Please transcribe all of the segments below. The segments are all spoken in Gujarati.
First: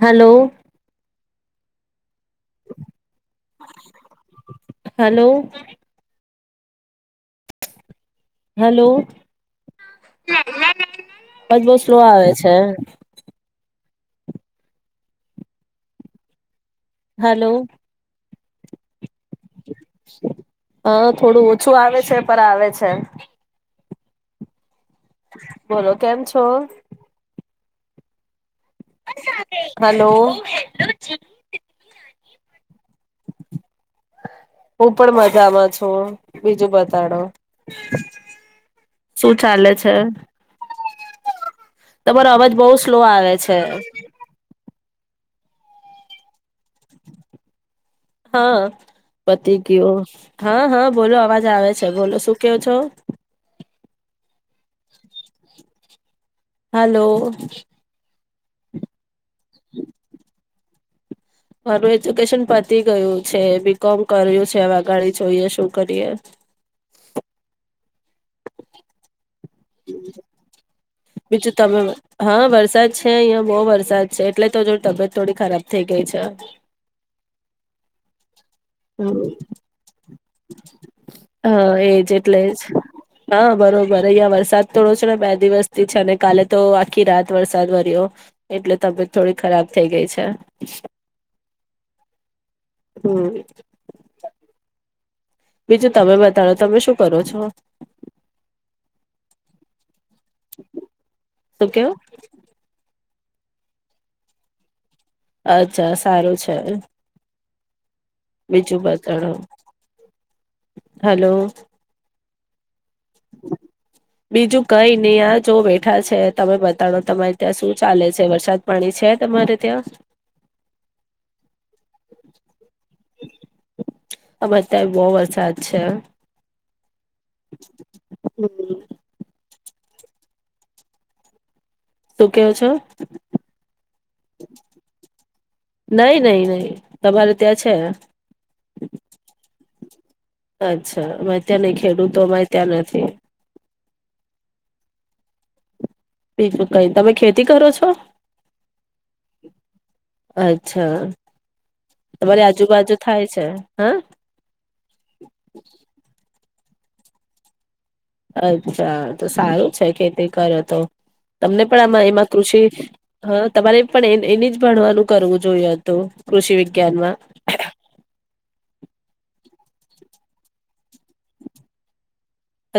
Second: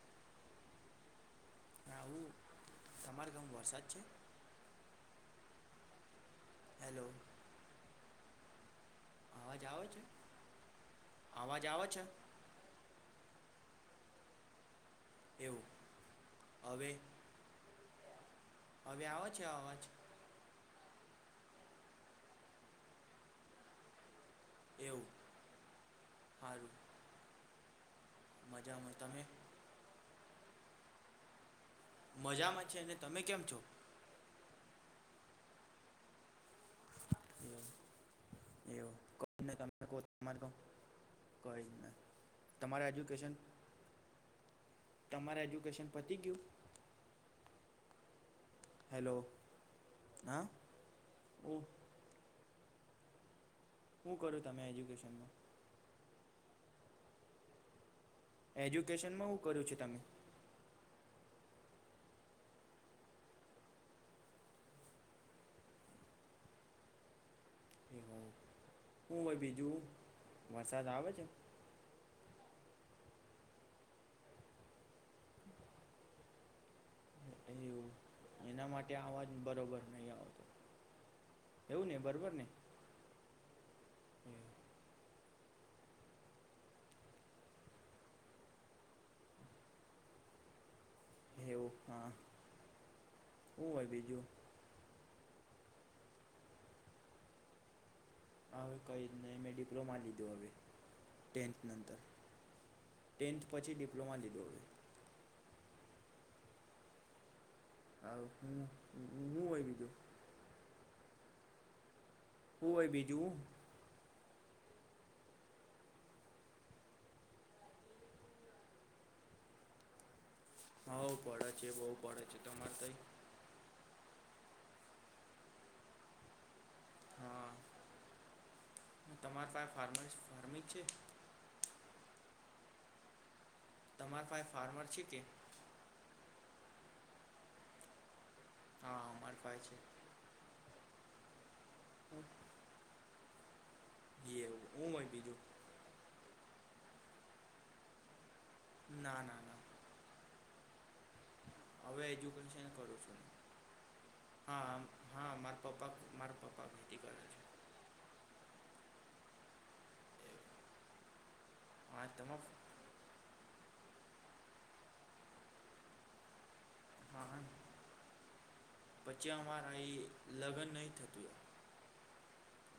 હલો. [inaudible] તમાર ગામ વરસાદ છે? Hello hello. હલો. અવાજ આવે છે બસ બહ સ્લો આવે છે. એવું. હવે હલો. હવે આવ છે અવાજ? હ થોડું ઓછું આવે છે પર આવે છે. એવું બોલો કેમ છો? મજા હલો. મજામાં છે અને તમે કેમ છો? હું પણ મજામાં છું બીજું બધું એવું એવું શું કંઈને ચાલે તમે છે? કહો તમારે કહો કંઈ જ નહીં તમારો અવાજ બહ તમારે સ્લો આવે છે. તમારા એજ્યુકેશન પતી ગયું? હા હેલો પતિ ગયો હા હા બોલો અવાજ હું આવે છે બોલો શું કેવો છો? હું કરું તમે એજ્યુકેશનમાં? હલો. એજ્યુકેશનમાં કર્યું છે તમે? માર એજ્યુકેશન પતી ગયું છે બીકોમ કર્યું છે આગાડી જોઈએ શું કરીએ. એ હ હું ભ બીન [unintelligible] બીજું તમે હા વરસાદ છે અહિયાં બહુ વરસાદ છે એટલે તો જો તબિયત થોડી ખરાબ થઇ ગઈ છે. એવું એના માટે અવાજ બરોબર નહીં આવતો હા એવું ને એજ બરોબર એટલે ને જ હા બરોબર, અહિયાં વરસાદ થોડો છે ને દિવસ અને કાલે તો આખી રાત વરસાદ વર્યો એટલે તબિયત થોડી ખરાબ થઈ ગઈ છે. એવું હા. હમ હું હોય બીજું. બીજું તમે બતાડો તમે શું કરો છો? હવે કઈ જ ન મેં ડિપ્લોમા લીધી. શું કેવો? ટેન્થ પછી ડિપ્લોમા લીધો હોય. અચ્છા સારું છે. આહ હું બીજું હું હું હોય બીજું. હેલો. હું હોય બીજું? બીજું કઈ નહીં યાર જો બેઠા છે. તમે બતાડો તમારે ત્યાં શું ચાલે છે, વરસાદ પડે છે તમારે ત્યાં? હઉ પડે છે બઉ પડે છે તમારે તહી? હમારે ત્યાં બહુ વરસાદ છે. હા હમ્મ. [unintelligible] તે છે. તમાર પાસે ફાર્મર છે કે નહી નહી નહી. તમારે ત્યાં છે? હા, હમાર પાએ છે. અચ્છા મેં તને ખેડૂતોમાં ત્યાં નથી. છે એવું હું હોય બીજું? બીજું કઈ તમે ખેતી કરો છો? ના ના ના. અચ્છા. હવે તમારી એજ્યુકેશન આજુબાજુ કરું છું થાય છે હા હા હા મારા પપ્પા મારા પપ્પા કરે છે અચ્છા તો સારું છે ખેતી કરે તો. તમને પણ હા આમાં એમાં તમાર કૃષિ હા તમારે પણ એ એની જ ભણવાનું કરવું જોઈએ હત કૃષિ ગ્યાંનમાં. હા [unintelligible]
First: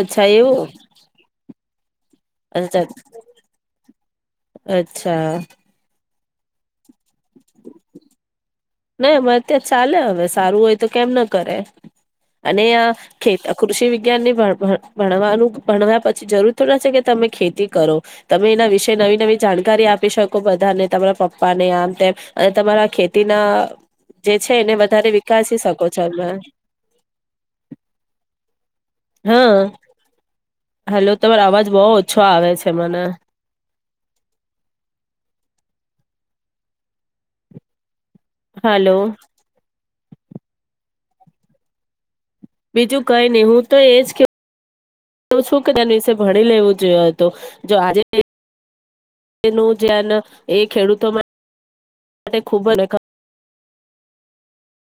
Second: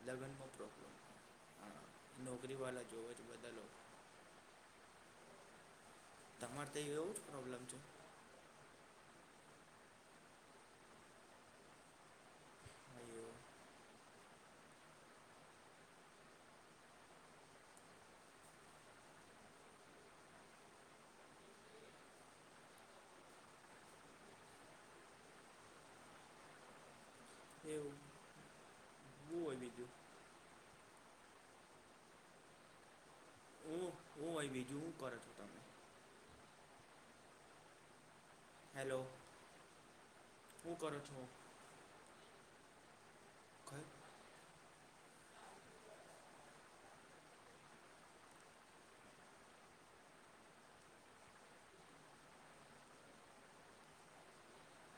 અચ્છા એવું નોકરી વાળા અચ્છા જોઈએ છે, બધા લોકો. અચ્છા. અમારે તો એવું જ પ્રોબ્લેમ છે. હા એવો [unintelligible] જે છે એને વધારે વિકાસી શકો છો હમે. એવું. હું હોય હા. બીજું હેલો તમા અવાજ બહુ ઓછો આવે છે મને. [unintelligible] હાલો. કર છો? બીજું કઈ નહી હું તો ઘર એજ કે હું શું કે તેની વિષય ભણી લેવું જોઈએ એ તો. જો આજે [inaudible] ખેડૂતો માટે ખૂબ [inaudible]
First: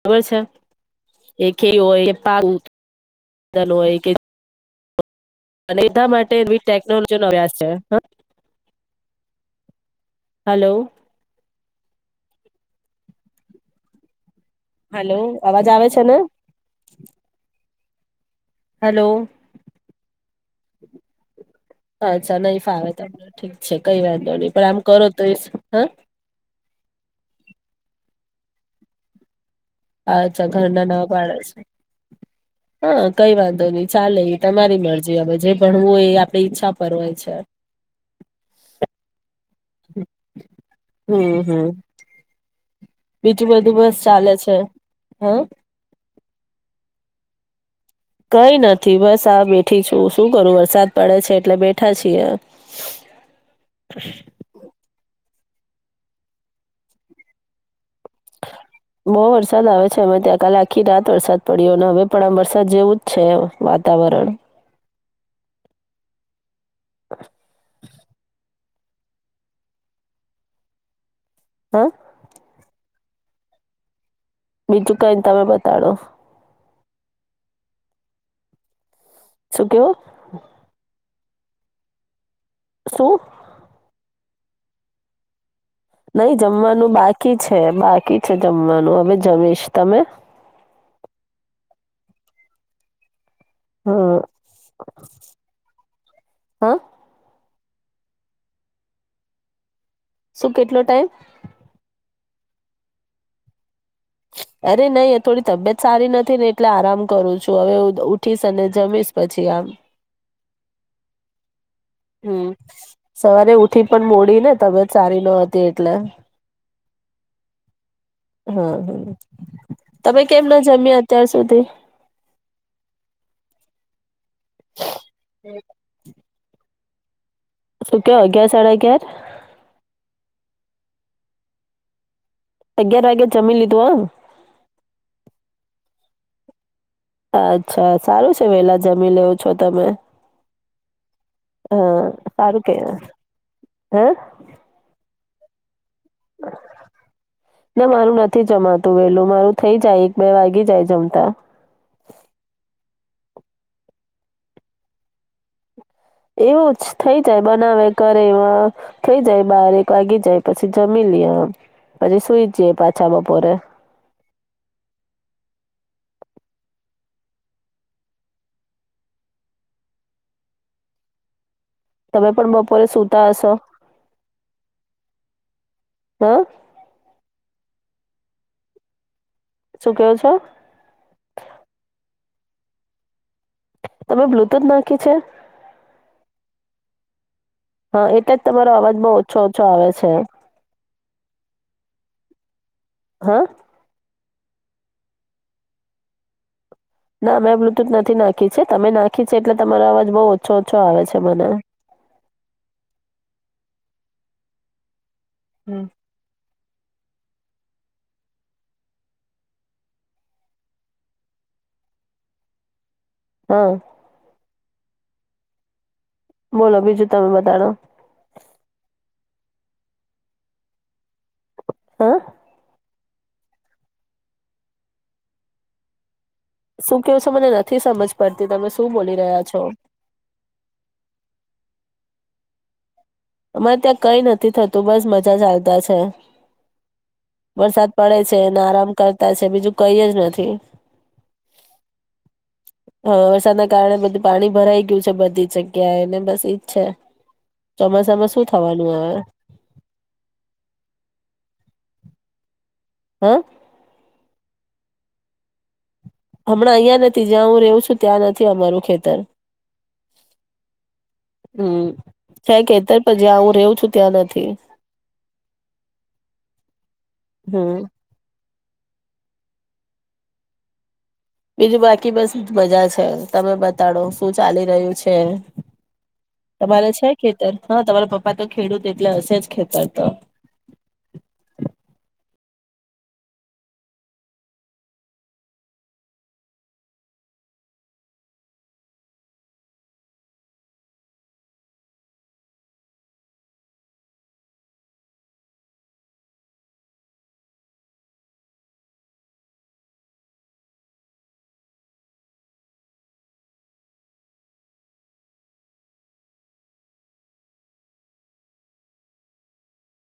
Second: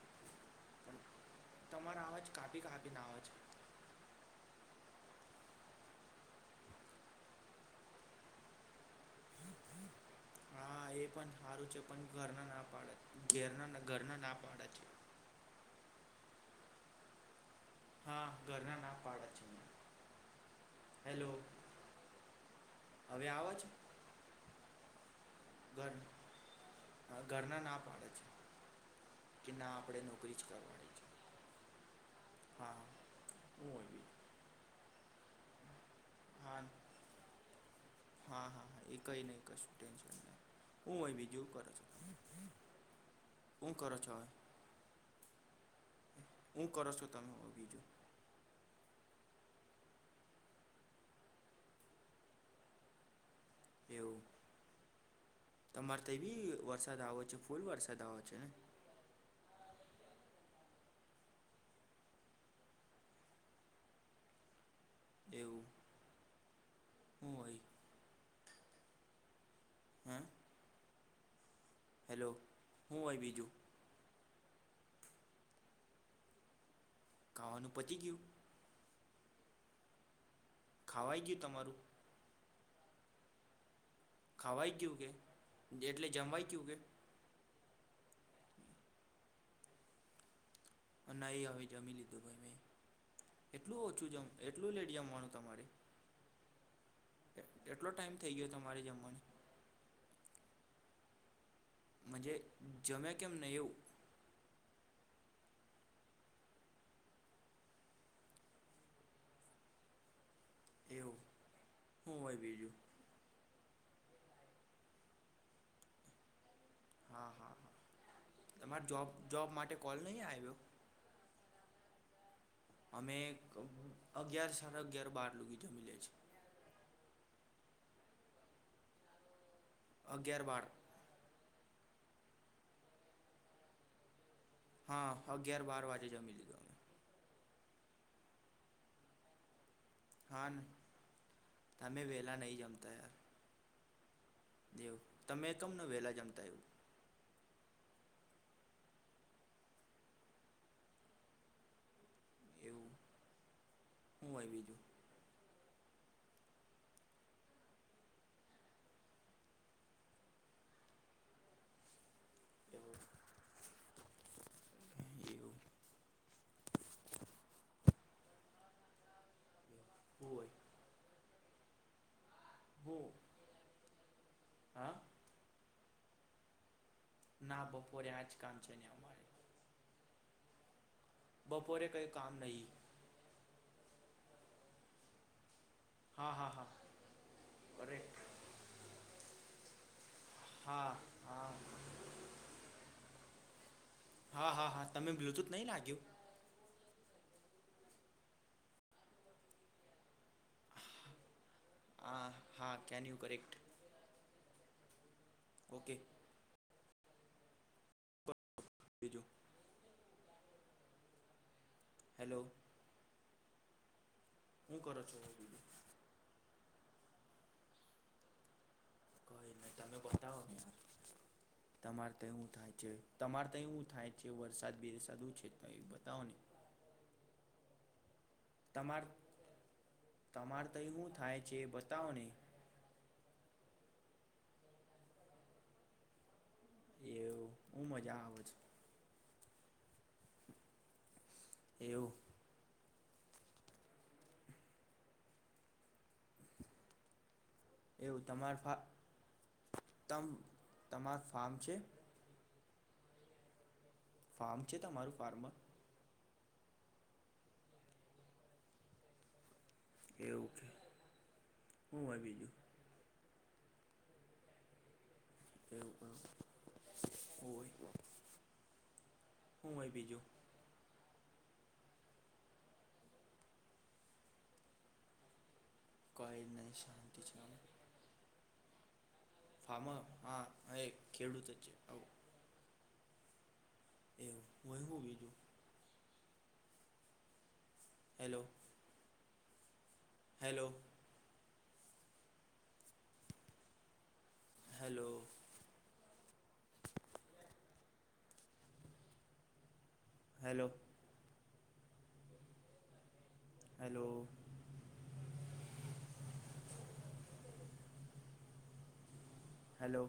ખબર છે? પણ એ ખી હોય તમારા કે અવાજ પા કાપી કાપીને આવે છે હોય કે અને એના માટે એવી વિ ટેકનોલોજી નો અભ્યાસ છે હ. હલો. મારું છે પણ ઘરના ના પાડે ધેરના ઘરના ના પાડે છે હેલો, અવાજ આવે છે ને? હા. ઘરના ના પાડે હલો. છે હેલો અચ્છા નહી ફાવે હવે તને આવે ઠીક છે કઈ વાંધ નો નહી પણ આમ કરે ઘર અહ ઘરના નાપ આપણે નોકરી જ અચ્છા ઘરના કરવાની છે ના પાળ છે. હા કઈ વાંધો હું હોય નઈ બી ચાલે એ તમારી મર જીયા માં જે પણ હોઉ એ આપડે હા ઈચ્છા પર હોય છે. હા હા હા એ કંઈ નહીં કશું ટેન્શન નહીં. હું હમ બીજું કર હમ છે? બીજું બધું બસ ચાલે છે હા. હું કરો છો તમે બીજું? કઈ નથી બસ આ બેઠી છું શું કરું વરસાદ પડે છે એટલે બેઠા છીએ. [inaudible] એવું તમારે તો એ બી વરસાદ આવે છે ફૂલ વરસાદ આવો છે ને બહ વરસાદ આવે ત્યાં કાલે આખી રાત વરસાદ પડ્યો હવે પણ આ વરસાદ જેવું જ છે વાતાવરણ. એવું? હ ભાઈ. હે. હા હેલો. હું હો બીજું. બીજું કઈ તમે બતાડો. કાવાનું પતિ કયું? શું કેવું? ખાવાઈ ગયું તમારું? શું? ખાવાય ગયું કે? એટલે નહી જમવાઈ ગયું કે જમવાનું બાકી જ હે બાકી છે જમવાનું હવે જમીશ તમે? ન હવે જમી લીધું ગ મેં. એટલું હ ઓછું જમ એટલું લેટ જમવાનું તમારે? હા એટલો ટાઈમ થઈ ગયો તમારે જમવાની? શું કેટલો ટાઈમ? મજે જમ્યા કેમ નહી એવું? અરે નહી થોડી તબિયત સારી નથી ને એટલે આરામ કરું છું હવે ઉઠીશ અને જમીશ પછી આમ. એવું. હું હોય હમ બીજું સવારે ઉઠ થી પણ મોડી ને તબિયત સારી ન હતી એટલે. હા હા હા હમ તમારે જોબ હમ જોબ માટે કોલ તમે નહીં કેમ આવ્યો ના જમ્યા અત્યાર સુધી? અમે અગિયાર સાડા અગિયાર બાર લોકોગી જમી લે છે. શું ક અગિયાર સાડા અગિયાર? અગિયાર બાર અગિયાર વાગ્યે જમીન લીધું એમ? હા અગિયાર બાર વાગે જમી લી ગયો અમે. અચ્છા સારું છે વેલા જમી લેવું છો તમે. હા અમે વેલા નહી જમતા યાર. હમ? દેવ તમે તુમ નું વેલા જમતાયું ના મારું નથી જમાતું વેલું મારું થઈ જાય એક બે વાગી જાય જમતા. એવું. હું હોય બીજું? એવું જ થઈ જાય બનાવે કરેવ થઈ જાય બારેક વાગી જાય પછી જમી લે આમ પછી સુઈ જ જઈએ એવું પાછા બપોરે. એવું હું હોય? તમે તમે બપોરે હું સુતા હસો? હા હૈ? ના બપોરે આજ કામ છે ને અમારે. શું કો છો? બપોરે કઈ કામ નહી. તમે બ્લુટૂથ નાખી છે? હા હા હા. અરે હા, એટલે જ તમારો અવાજ બઉ ઓછો ઓછો આવે છે. હા હા હ? હા હા હા તમે બ્લુટુથ નહી નાગીયું? ના મેં બ્લુટૂથ નથી નાખી છે. તમે નાખી છે એટલે તમારો અવાજ બહુ ઓછો ઓછો આવે છે મને. આ હા કેન યુ કરેક્ટ હમ્મ. ઓકે પ બીજું હેલો. હમ્મ. હું કરો છો? બોલો બીજું તમે બતાડો. તમે બતાવો? હા તમારે તા હું થાય છે? તમારે તઈ હું થાય છે વરસાદ બેરસાદ હું છે તો એ બતાવો ને. શું કેવું છે મને નથી સમજ પડતી તમે શું તમાર બોલી રહ્યા છો? તમારે તય હું થાય છે એ બતાવો ને અમારે ત્યાં કઈ નથી થતું બસ મજા ચાલતા છે. એવું હું વરસાદ પડે મજા છે આવે અને આરામ કરતા જ તો બીજું કઈ જ નથી. એવું? હ વરસાદના કારણે બધું પાણી ભરાઈ ગયું છે બધી જગ્યાને બસ ઈજ છે. એવું ચોમાસામાં શું તમાર ફા, થવાનું હવે તમ, તમાર ફાર્મ છે? હ? ફાર્મ છે તમારું ફાર્મ? હમણાં અહિયાં નથી જ્યાં હું રેહુ છું ત્યાં નથી અમારું ખેતર. એવું કે હમ્મ હું હોય છે બીજું ખેતર પછ જા હું રેહુ છું ત્યાં નથી. એવું હમ બોલ બીજું બીજું બાકી બસ મજા છે. તમે બતાડો શું ચાલી રહ્યું છે? કઈ જ નહીં તમારે છે ખેતર? હા તમારા પપ્પા તો ખેડૂત એ ફામ હા ખેડૂત જ છે આવું એવું હું શું બીજું hello. Hello. Hello. Hello. Hello. Hello.